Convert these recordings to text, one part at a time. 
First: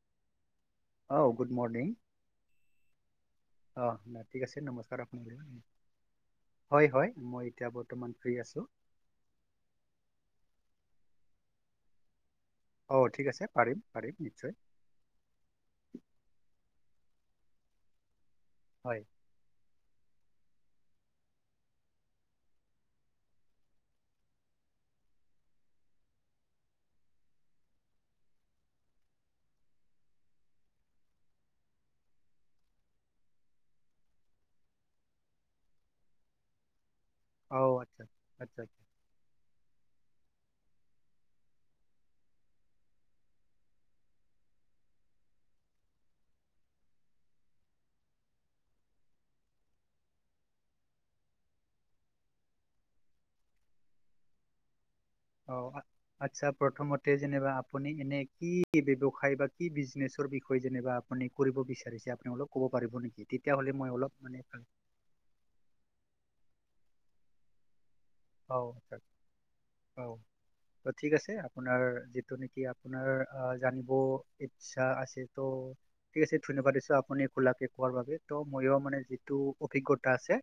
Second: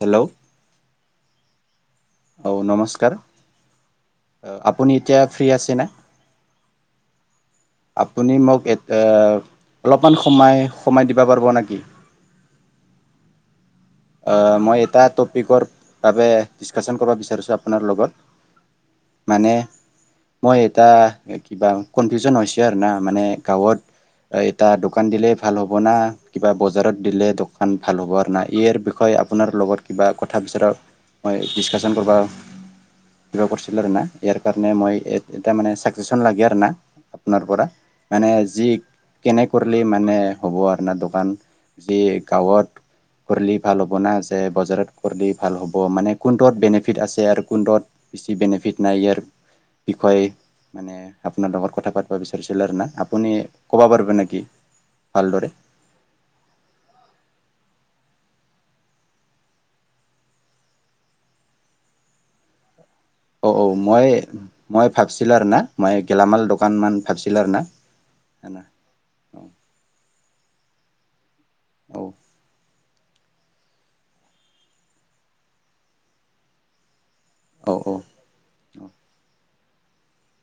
Hello, অ' good morning. অহ' নমস্কাৰ। অ' না, ঠিক আছে আপুনি নমস্কাৰ এতিয়া আপোনালৈ ফ্ৰী আছে না হয়, হয়, মই। এতিয়া বৰ্তমান ফ্ৰী আপুনি মোক আছো এতি অলপমান সমাই সমাই দিব পাৰিব নেকি? অ' ঠিক আছে। পাৰিম পাৰিম নিশ্চয় অহ' মই এটা টপিকৰ বাবে ডিচকাচন কৰিব বিচাৰিছোঁ আপোনাৰ লগত। হয় মানে মই এটা কিবা কনফিউশ্যনছ আৰু না মানে গাও‍ঁত এটা দোকান দিলে ভাল হ'ব না কিবা বজাৰত দিলে দোকান ভাল হ'ব না ইয়াৰ বি বিষয়ে আপোনাৰ লগত কিবা কথা বিচৰা মই ডিচকাচন কৰবা কিবা কৰিছিল আৰু না ইয়াৰ কাৰণে মই এটা মানে চাকেজচন লাগে আৰু না আপোনাৰ পৰা অ' আচ্ছা মানে আচ্ছা যি আচ্ছা। কেনে কৰিলে মানে হ'ব আহ ন দোকান যি গাওঁত কৰিলে ভাল হ'ব না যে বজাৰত কৰিলে ভাল হ'ব মানে কোনটোত বেনিফিট আছে আৰু কোনটোত বেছি বেনি ফিট নাই ইয়াৰ বিষয়ে মানে আপোনাৰ লগত কথা পতিব বিচাৰিছিলোঁ আৰু না আপুনি ক'ব পাৰিব নেকি? ভালদৰে অ' আচ্ছা প্ৰথমতে যেনিবা আপুনি এনে কি ব্যৱসায় কি বা ব্ৰিজনেছৰ বিষয়ে যেনিবা আপুনি কৰিব বিচাৰিছে আপুনি অলপ ক'ব পাৰিব নেকি? অ অ তেতিয়াহ'লে মই অলপ মানে ভাল- মই ভাবছিলো আৰু না মই গেলামাল দোকান মান ভাবছিলাৰ না অ অ ত ঠিক আছে আপোনাৰ যিটো নেকি আপোনাৰ আহ জানিব ইচ্ছা আছে ত' ঠিক আছে ধন্যবাদ দিছো আপুনি খোলাকে অ' কোৱাৰ অ' বাবে ত' ময়ো অ' মানে যিটো অভিজ্ঞতা আছে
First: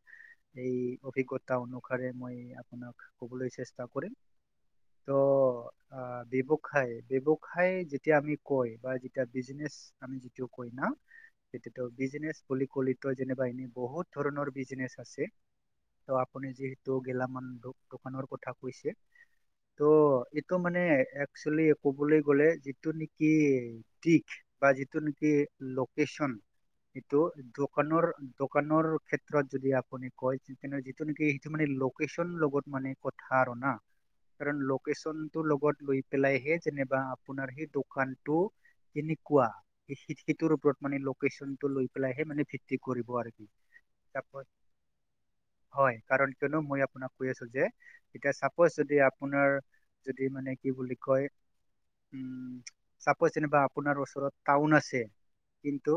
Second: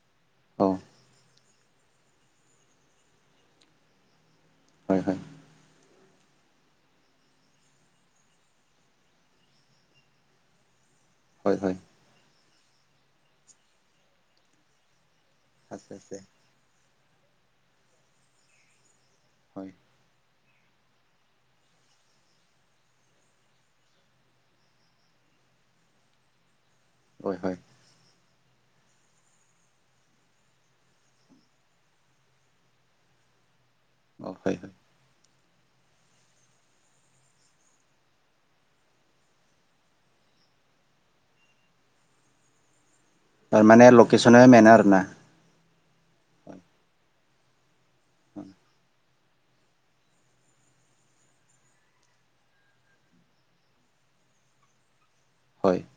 অ' এই অভিজ্ঞতা অনুসাৰে মই আপোনাক কবলৈ চেষ্টা কৰিম হয় ত' হয় ব্যৱসায় ব্যৱসায় যেতিয়া আমি কয় বা যেতিয়া বিজনেছ আমি যিটো কয় না হয় হয়। সেইটো বিজনেচ বুলি কলিতো যেনিবা এনে বহুত ধৰণৰ বিজনেচ আছে আছে ত' আছে। আপুনি যিহেতু গেলামান দোকানৰ কথা কৈছে হয় ত টো মানে একচুৱেলি ক'বলৈ গ'লে যিটো নেকি দিশ বা যিটো নেকি লোকচন এইটো হয় হয় দোকানৰ দ দ ক্ষেত্ৰত যদি আপু কয় যিটো নে [unintelligible] বহুত মানে কথা আৰু না অ কাৰণ হয় হয় লকেশন লগত লৈ পেলাইহে যেনিবা আপোনাৰ সেই দোকানটো কেনেকুৱা সেইটোৰ ওপৰত মানে লেশচন টো লৈ পেলাইহে মানে ভিত্ত ত মানে লোকেশচনে মনা আৰু না [unintelligible] হয় কাৰণ কিয়নো মই আপোনাক আছো যে এতিয়া চাপজ যদি আপোনাৰ যদি মানে কি বুলি কয় উম, চাপ চনবা আপোনাৰ ওচৰত টাউন আছে। হয় কিন্তু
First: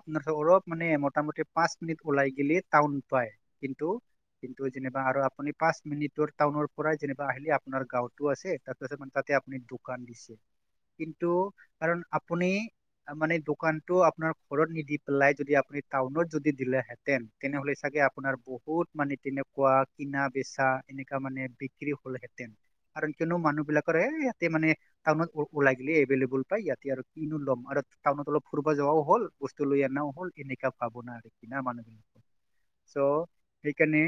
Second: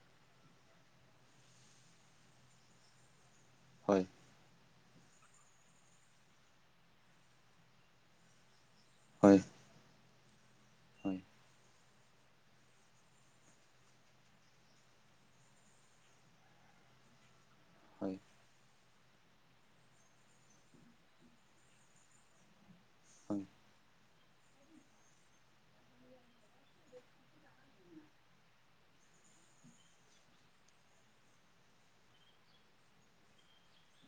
আপোনাৰ অলপ মানে মোটামুটি পাঁচ মিনিট ওলাই গিললে টাউন পায়। কিন্তু হয় - কিন্তু যেনে আৰু আপুনি পাঁচ মিনিটৰ টাউনৰ পৰাই যেনিবা আহিলে আপোনাৰ গাঁওতো আছে তাত ছে মানে তাতে হয় আপুনি দোকান দিছে হয় হয় কিন্তু কাৰণ আপুনি তাৰ মানে দোকানতটো আপোনাৰ ঘৰত নিদি পেলাই যদি আপুনি টাউনত যদি দিলেহেঁতেন তেনেহ'লে চাগে হয় আপোনাৰ বহুত মানে তেনে পোৱা কিনা বেচা এনেকা মানে বিক্ৰী হলহেঁতেন কাৰন কিয়নো মানুহ বিলাকৰ এ ইয়াতে মানে টাউনত ওলাইাগিলে এভেইলেবল পাই ইয়াতে আৰু কিনো ল'ম আৰু টাউনত অলপ ফুৰিব যাবাও হ'ল। বস্তু লৈ অনা হ'ল এনেকাা পাব ন আৰু কিনা মানুহ বিলাকৰ চ' সেইকাৰণে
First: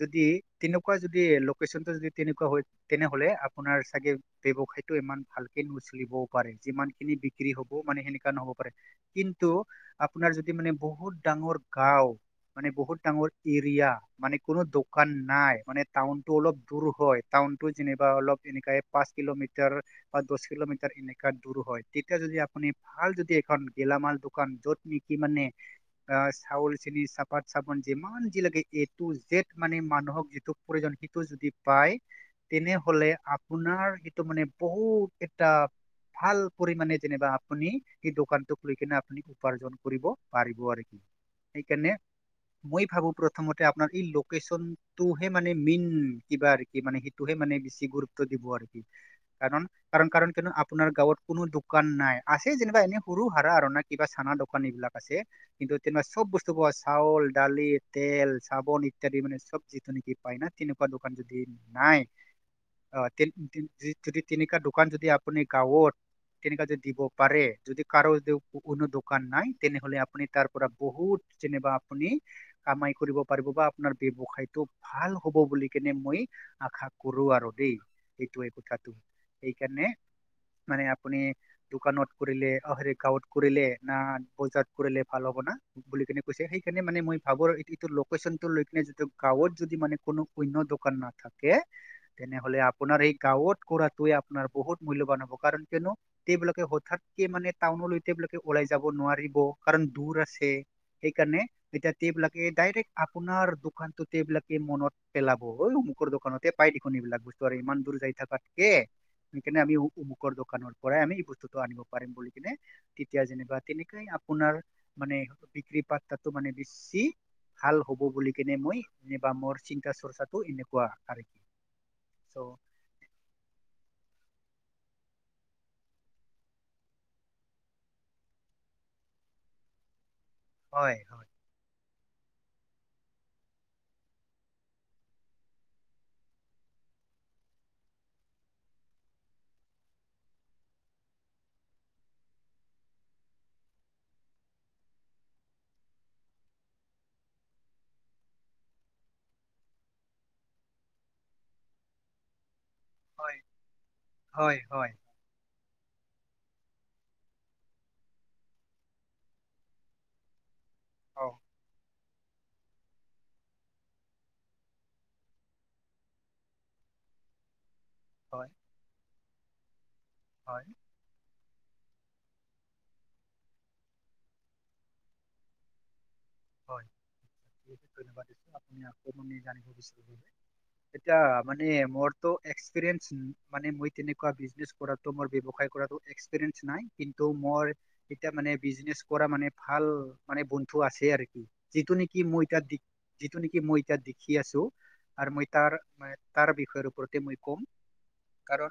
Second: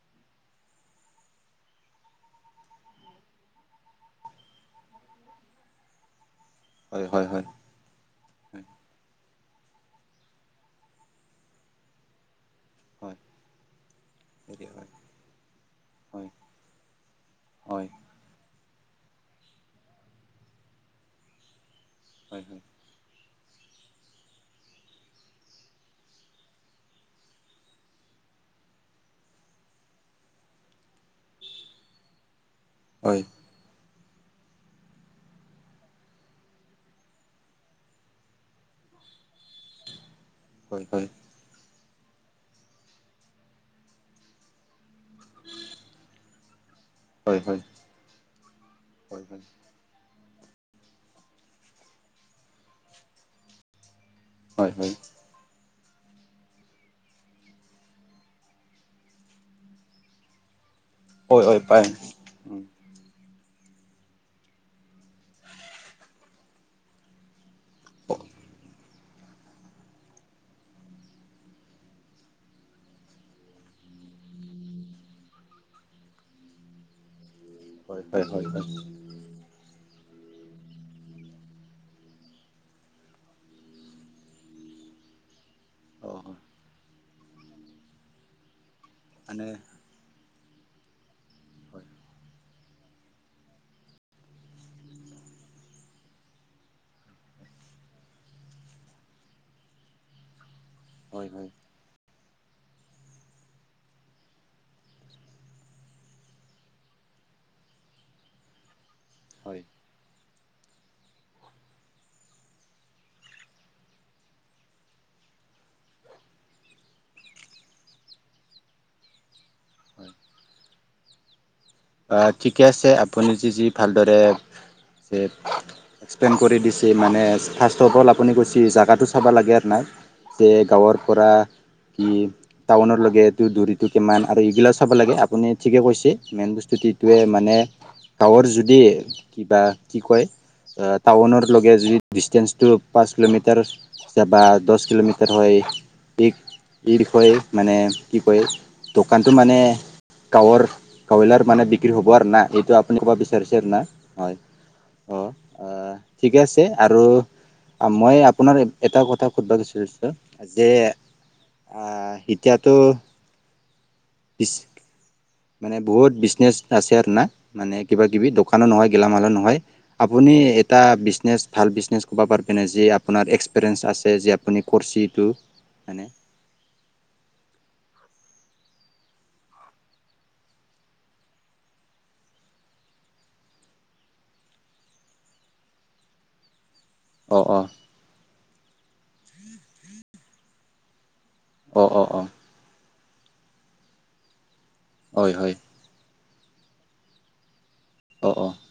যদি তেনেকুৱা যদি লোকেশ্যনটো যদি তেনেকুৱা তেনেহলে আপোনাৰ ছাগে ৱসটো ইমান ভালকে নচলিবও পাৰে যিমান হয় খিনি হয় বিক্ৰী হয় হ'ব মানে সেনেকুৱা নহব পাৰে কিন্ত তটো আপোনাৰ যদি মানে বহুত ডাঙৰ গাওঁ মানে বহুত হয় ডাঙৰ এৰিয়া মানে কোনো হেৰি হয় দোকান নাই মানে টাউন হয় টো অলপ দূৰ হয় টাউন টো হয় হয় যেনিবা অলপ এনে প্ৰায় পাঁচ কিলোমিটাৰ বা দছ কিলোমিটাৰ এনেকা দূৰ হয় এতিয়া যদি হয় হয় আপুনি ভাল যদি এখন গেলামাল দোকান য'ত নিকি মানে অ চাউল চেনি চাপাত চাবোন যিমান যি লাগে এইটো যেত মানে মানুহক যিটো প্ৰয়োজন সেইটো যদি পায় তেনেহলে হয় হয় আপোনাৰ ত মানে বহুত এটা ভাল পৰিমাণে যেনিবা আপুনি সে দোকানতো খুলি কিনে আপুনি উপাৰ্জন কৰিব পাৰিব আৰু হয় কি হয় হয় সেইকাৰণে মই ভাবো প্ৰথমতে আপোনাৰ এই লোক লোকেচনটোহে মেই কিবা কি মানে সেইটোহে হয় মানে বেছি গুৰুত্ব দিব আৰু কি কাৰণ কাৰণ কাৰণ কিন্তু আপোনাৰ গাঁৱত কোনো দোকান নাই আছে যেনিবা এনেই সৰু হাৰা আৰু ন কিবা চানা দোকান হয় হয় এইবিলাক আছে কিন্তু তেনবা চব বস্তু পা চাউল ডালি তেল চাবোন ইত্যাদি মানে চব্জিটো নেকি পায় ন তেনে দোকান যদি হয় পায় নাই উম অ তেনে যদি তিনিকা দোকান যদি আপুনি গাঁৱত তেনেকা যদি দিব পাৰে যদি কাৰো যদি কোনো দোকান নাই তেনেহলে আপুনি তাৰ পৰা বহুত যেনিবা আপুনি কমাই কৰিব পাৰিব বা। আপোনাৰ ব্যৱসায়টো ভাল হ'ব বুলি কেনে মই আশা কৰো আৰু দেই হয় হয় হয় এইটো হয় কথা। এইকাৰণে। মানে আপুনি দোকানত কৰিলে হে গাঁৱত কৰিলে না বজাৰত কৰিলে ভাল হ'ব। অ বুলিনে হয় কৈছে সেইণে মে মই ভবো আৰু লোকেশ্যন লৈ কেনে মানে গাঁৱত যদি মানে কোনো অন্য দোকান নাথাকে হয় তেনেহ'লে আপোনাৰ এই গাঁও ত কৰাটোৱে আপোনাৰ বহুত মূল্যবান হ'ব কাৰণ কিয়নো তেওঁবিলাকে হঠাাতকে মানে টাউনলৈবিলাকে। ওলাই যাব নোৱাৰিব কাৰণ দৰ আছে হয় সেইকাৰণে হয় এয়াবাকে আপোনাৰ দোকান টো এইবিলাকে মনত পেলাব অঐ অমুকৰ দোকানতে পাই দেখোন এইবিলাক বস্তু আৰু ইমান দূৰ যায়। থাকাকে সেইকাৰণে হয় আমি উ দোকানৰ পৰাই আমি এই বস্তুতটো আনিব পাৰিম বুলি কিনে তেতিয়া যেনা তেনেকাই আপোনাৰ মানে। বিক্ৰী পাতো মানে বেছি ভাল। হ'ব বুলি কেনে মইবা মোৰ চিন্তা হয় চৰ্চাটো এনেকুৱা আৰু। চ' ঠিকে আছে আপুনি যি-যি ভালদৰে এক্সপ্লেইন কৰি দিছে মানে ফাৰ্ষ্ট অফ অল আপুনি কৈছে জেগাটো চাব লাগে আৰু নাই। যে হয় গাঁৱৰ হয় পৰা। কি টাউন লগেটো দৰিতটো কিমান আৰু এইগিলা চাব লাগে আপুনি ঠিকে কৈছে মেইন বস। যটোৱে মানে টাৱৰ যদি কিবা কি কয়। টাউনৰ লগে যদি ডিচষ্টেঞ্চটো পাঁচ কিলোমিটাৰ বা দহ কিলোমিটাৰ হয়। এই এই বিষয়ে মানে কি কয় দোকানটো মানে। গাঁৱৰ গাওবিলাৰ মানে বিক্ৰী হ'ব আৰু না এইটো আপুনি ক'ব হয় বিচাৰিছে না হয় অঁ', ঠিকে আছে আৰু মই আপোনাৰ এটা কথা সুধব বিচাৰিছোঁ। যে অ আ, এতিয়াতো বিছ মানে বহুত বিছ বিনেছ আছে আৰু না মানে কিবা-কিবি হয় দোকানৰ নহয় গেলামালৰ নহয়। আপুনি হয় এটা বিজনেছ। ভাল বিজনেছ ক'ব পাৰিবনে যি আপোনাৰ এক্সপেৰিয়েঞ্চ আছে যে আপুনি কৰিছেিটো মানে। হয় ধন্যবাদ দিচো আপুনি আ জানিব বিচাৰে এয়া মানে মোৰ এক্সপিৰিয়েঞ্চ মানে মই তেনেকুৱা বিজনে কৰাতো ম বেব্যখাই কৰাটো এক্সপিৰিয়েন্স নাই। কিন্তু অ অ মই এতিয়া মানে বিজনেচ কৰা মানে ভাল মানে বন্ধু আছে আৰু। অ যিটো অ নেকি অ মই এটা যিটো নেকি মই এটা দেখি আছো আৰু হয় মই হয় তাৰ তাৰ বিষয়ৰ ওপতে মই ক'ম। অ-অ', কাৰণ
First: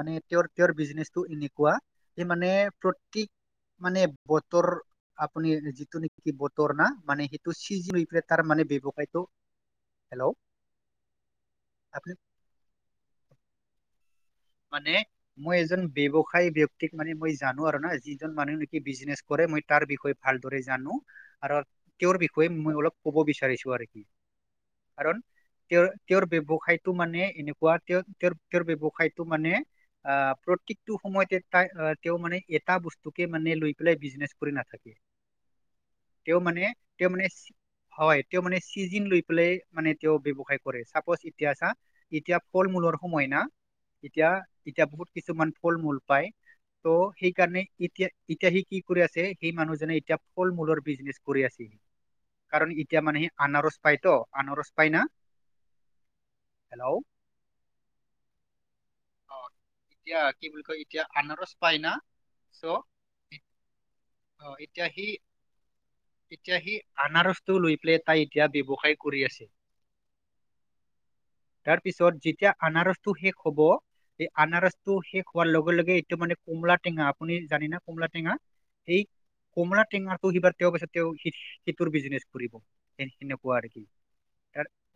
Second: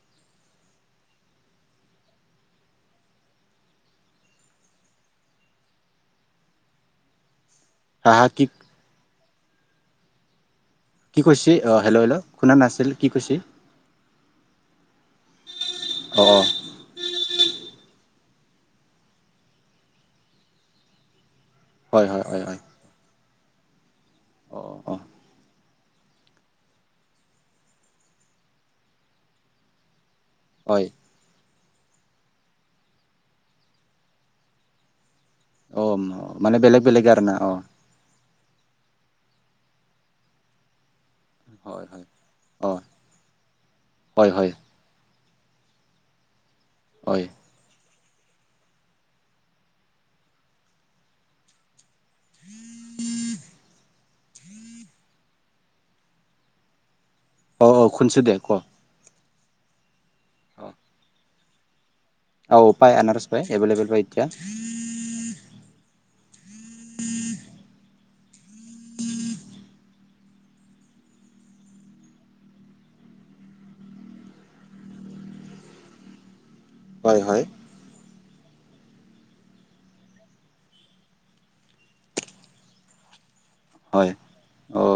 মানে তেওঁৰ তেওঁৰ বিজনেচটো এনেকুৱা স মানে প্ৰতক। মানে বতৰ আপুনি যিটো নেকি বতৰ। ৰ না মানে সেইটো হা চজমফ হা তাৰ কি মানে ব্যৱসায়টো হেল্ল' কি কৈছে অ' আপুনি হেল্ল'-হেল্ল' শুনা নাছিল কি কৈচিল। মানে মই এজন অ অ ব্যৱসায়ী ব্যয়ক্তিক মানে মই জানো আৰু ন যিজন মানুহ নেকি বিজনেছ কৰে মই তাৰ বিষয়ে ভালদৰে জানো। আৰু হয় তেওঁৰ হয় হয় বিষয়ে হয় মই অলপ ক'ব বিচাৰিছো আৰু কি অ অ কাৰণ। তেওঁৰ তেওঁৰ ব্যৱসায়টো মানে এনেকুৱা তেওঁ তেওঁৰ তেওঁৰ ব্যৱসায়টো মানে অ' হয় প্ৰত্যেকটো সময়তে এ তেওঁ মানে এটা বস্তুকে মানে লৈ পেলাই বিজনেচ কৰি নাথাকে। অ' তেওঁ মানে তেওঁ বলেগ-বেলেগ মানে আৰু না চি- অ', হয় তেওঁ মানে চিজিন লৈ পেলাই মানে তেওঁ ব্যৱসায় কৰে চাপজ। এতিয়াছা এতিয়া ফল মূলৰ সময় না এতিয়া এতিয়া ব কিছুমান ফল মূল পায় ত সেইকাৰনে এতিয়া। এতিয়া সি কি কৰি আছে সেই মানুহজনে এতিয়া ফল মূলৰ বিজনেচ কৰি আচি। কাৰণ এতিয়া মানুহে আনাৰস পায় ত আনাৰস পাই না হেল্ল' অঁ অ খোনছো দে ক অ এতিয়া কি বুলি কয় এতিয়া আনাৰস পায় না চ' অহ পাই আনাৰস পাই এবলেবল পায় এতিয়া অ এতিয়া সি এতিয়া সি আনাৰসটো লৈ পেলাই তাই এতিয়া ব্যৱসায় কৰি আছিল তাৰপিছত যেতিয়া আনাৰসটো শেষ হ'ব এই আনাৰসটো শেষ হোৱাৰ লগে লগে এইটো মানে কমলা টেঙা আপুনি জানি না কমলা টেঙা? এই কমলা টেঙাৰটো তেওঁ কৈছে তেওঁ সিটোৰ বিজনেচ কৰিব। [unintelligible]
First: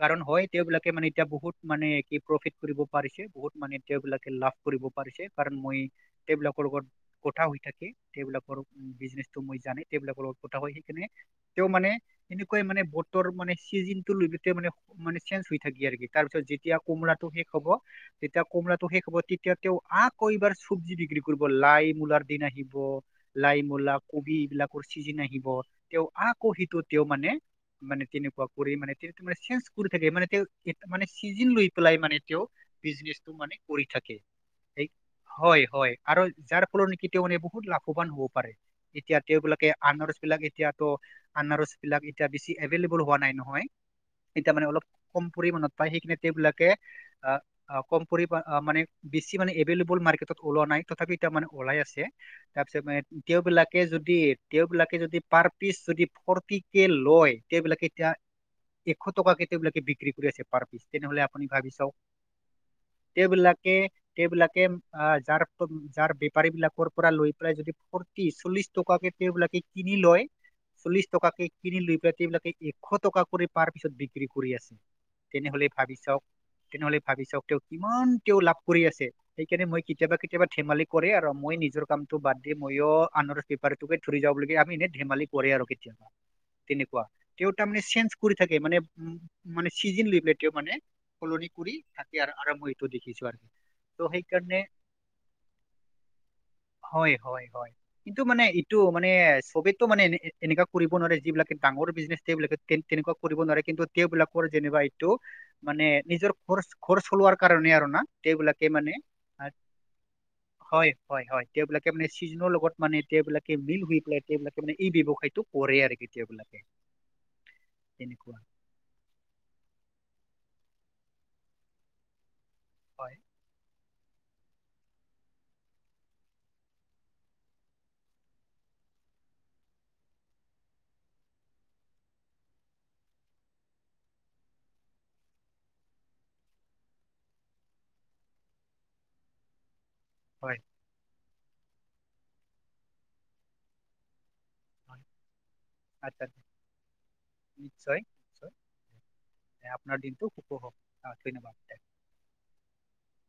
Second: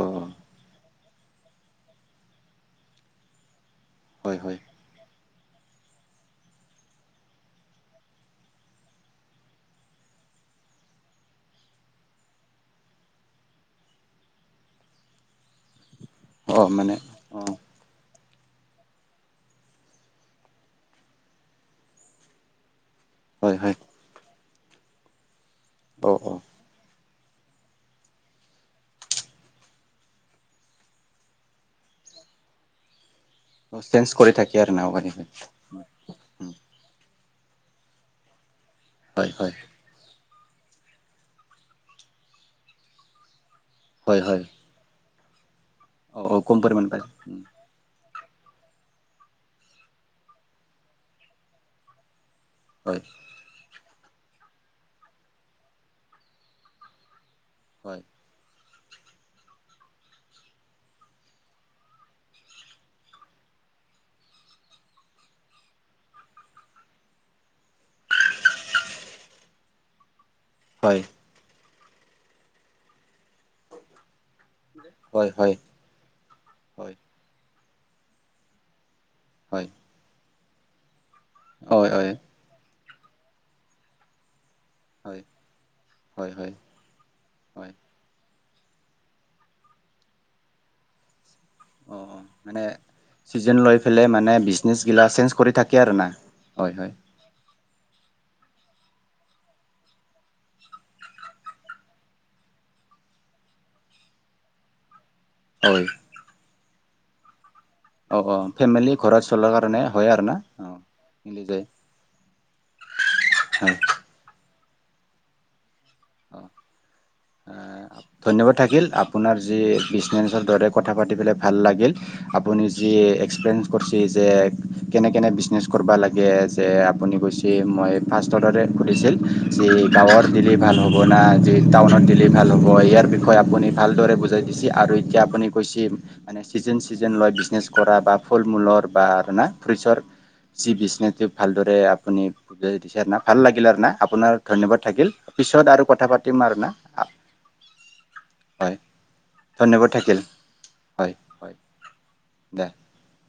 কাৰণ হয় তেওঁবিলাকে মানে এতিয়া বহুত মানে কি প্ৰফিট কৰিব পাৰিছে, বহুত মানে এ তেওঁবিলাকে লাভ কৰিব পাৰিছে। কাৰণ মই তেওঁবিলাকৰ লগত কথা হৈ থাকে, এইবিলাকৰ বিজনেচটো মই জানে, সেইবিলাকৰ লগত হয় সেইকাৰণে তেওঁ মানে এনেকুৱাই মানে বতৰ মানে চিজনটো লৈ তেওঁ মানে মানে হৈ থাকে আৰু কি তাৰপিছত যেতিয়া কমলাটো শেষ হব কমলাটো শেষ হ'ব তেতিয়া তেওঁ আকৌ এইবাৰ চব্জি বিক্ৰী কৰিব লাই মূলাৰ দিন আহিব। লাই মূলা কবি এইবিলাকৰ চিজিন আহিব, তেওঁ আকৌ সেইটো তেওঁ মানে মানে তেনেকুৱা কৰি মানে মে চেনজ কৰি থাকে মানে তেওঁ মানে চিজন লৈ পেলাই মানে তেওঁ বিজনেটো মানে কৰি থাকে, হয় হয় আৰু যাৰ ফলত নেকি তেওঁ বহুত লাভৱান হ'ব পাৰে, এতিয়া তেওঁবলাকে আৰ্নাৰছ বিলাক এতিয়াতো আনাৰসবিলাক এতিয়া বেছি এভেইলেবল হোৱা নাই নহয়, এতিয়া মানে অলপ কম পৰিমানত পায় সেইখিনি তেওঁবিলাকে আহ কম পৰি মানে বেছি মানে এভেলেবল মাৰ্কেটত ওলোৱা নাই তথাপি এতিয়া মানে ওলাই আছে। তাৰপিছত মানে তেওঁবলাকে যদি তেওঁবলাকে যদি পাৰ পিচ যদি ফৰটি কে লয় তেওঁবিলাকে এতিয়া এশ টকাকে তেওঁবিলাকে বিক্ৰী কৰি আছে পাৰ পিচ তেনেহলে আপুনি ভাবি চাওক তেওঁবলাকে তেওঁবলাকে আহ যাৰ যাৰ বেপাৰী বিলাকৰ পৰা লৈ পেলাই যদি ফৰ্তি চল্লিশ টকা কে তেওঁবলাকে কিনি লয় চল্লিশ টকাকে কিনি লৈ পেলাই বিলাকে এশ টকাকে কৰি পাৰ পিছত বি বিক্ৰী কৰি আছে, তেনেহলে ভাবি চাওক তেনেহলে ভাবি চাওক তেওঁ কিমান তেওঁ লাভ কৰি আছে সেইকাৰণে মই কেতিয়াবা কেতিয়াবা ধেমালি আৰু মই নিজৰ কামটো বাদ দি মইো আনৰ পেপাৰোকে ধৰি যাব ধমালি কৰে আৰু কেতিয়া তেনেুৱ ত [inaudible] থাকে মান উম মানে চিজ লবেলও মানে সলনি কৰি অ থাকে। অ' আৰু আৰু মানে মই এইটো দেখিছো আৰু চিজন লৈ পেলাই ত' মানে সেইকাৰণে বিজনেচগিলা চেঞ্জ কৰি থাকে আৰু না। হয় হয় হয় কিন্তু মানে টো মানে চবেতো মানে এনেকুৱা কৰিব নোৱাৰে যিবিলাকে ডাঙৰ বিজনেছ সবিলাকে তেনেকুৱা কৰিব নোৱাৰে। কিন্তু তেওঁবলাকৰ যেনিবা এইটো হয় মানে নিজৰ ঘৰ ঘৰ চলোৱাৰ কাৰণে আৰু না অ অ সবিলাকে ফেমিলি মানে [inaudible] ঘৰত চলাৰ কাৰণে হয় আৰু না অ হয় হয় মিলি হয়, যায় তেওঁবিলাকে মানে চিজনৰ লগত মানে তেওঁবিলাকে হয় মিল শুই পেলাই তেওঁবিলাক মানে এই ব্যৱসায়তটো কৰে আৰু। কি অ' তেওঁবিলাকে তেনেকুৱা ধন্যবাদ থাকিল আপোনাৰ যি বিজনেছ দৰে হয় [unintelligible] যে কেনে-কেনে বিজনেচ কৰিবা লাগে যে আপুনি কৈছে মই ফাৰ্ষ ছিল, যি গাঁৱৰ দিলে ভাল হ'ব না, আজি টাউনত দিলে ভাল হ'ব ইয়াৰ বিষয়ে আপুনি ভালদৰে বুজাই দিছে আৰু এতিয়া আপুনি ছিল, মানে ছিজন ছিজন লৈ বিজনেছ কৰা বা ফল মূলৰ বা আৰু না ফ্ৰুইটচৰ হয় যি বিজনেছটো ভালদৰে আপুনি বুজাই দিছে না, ভাল লাগিলে আৰু না-আপোনাৰ ধন্যবাদ হয় থাকিল, পিছত আৰু কথা আচ্ছা পাতিম আৰু না, নিশ্চয় নিশ্চয় হয়। ধন্যবাদ আপোনাৰ থাকিল দিনটো শুভ হওঁক, হয় হয় অ', দে [inaudible]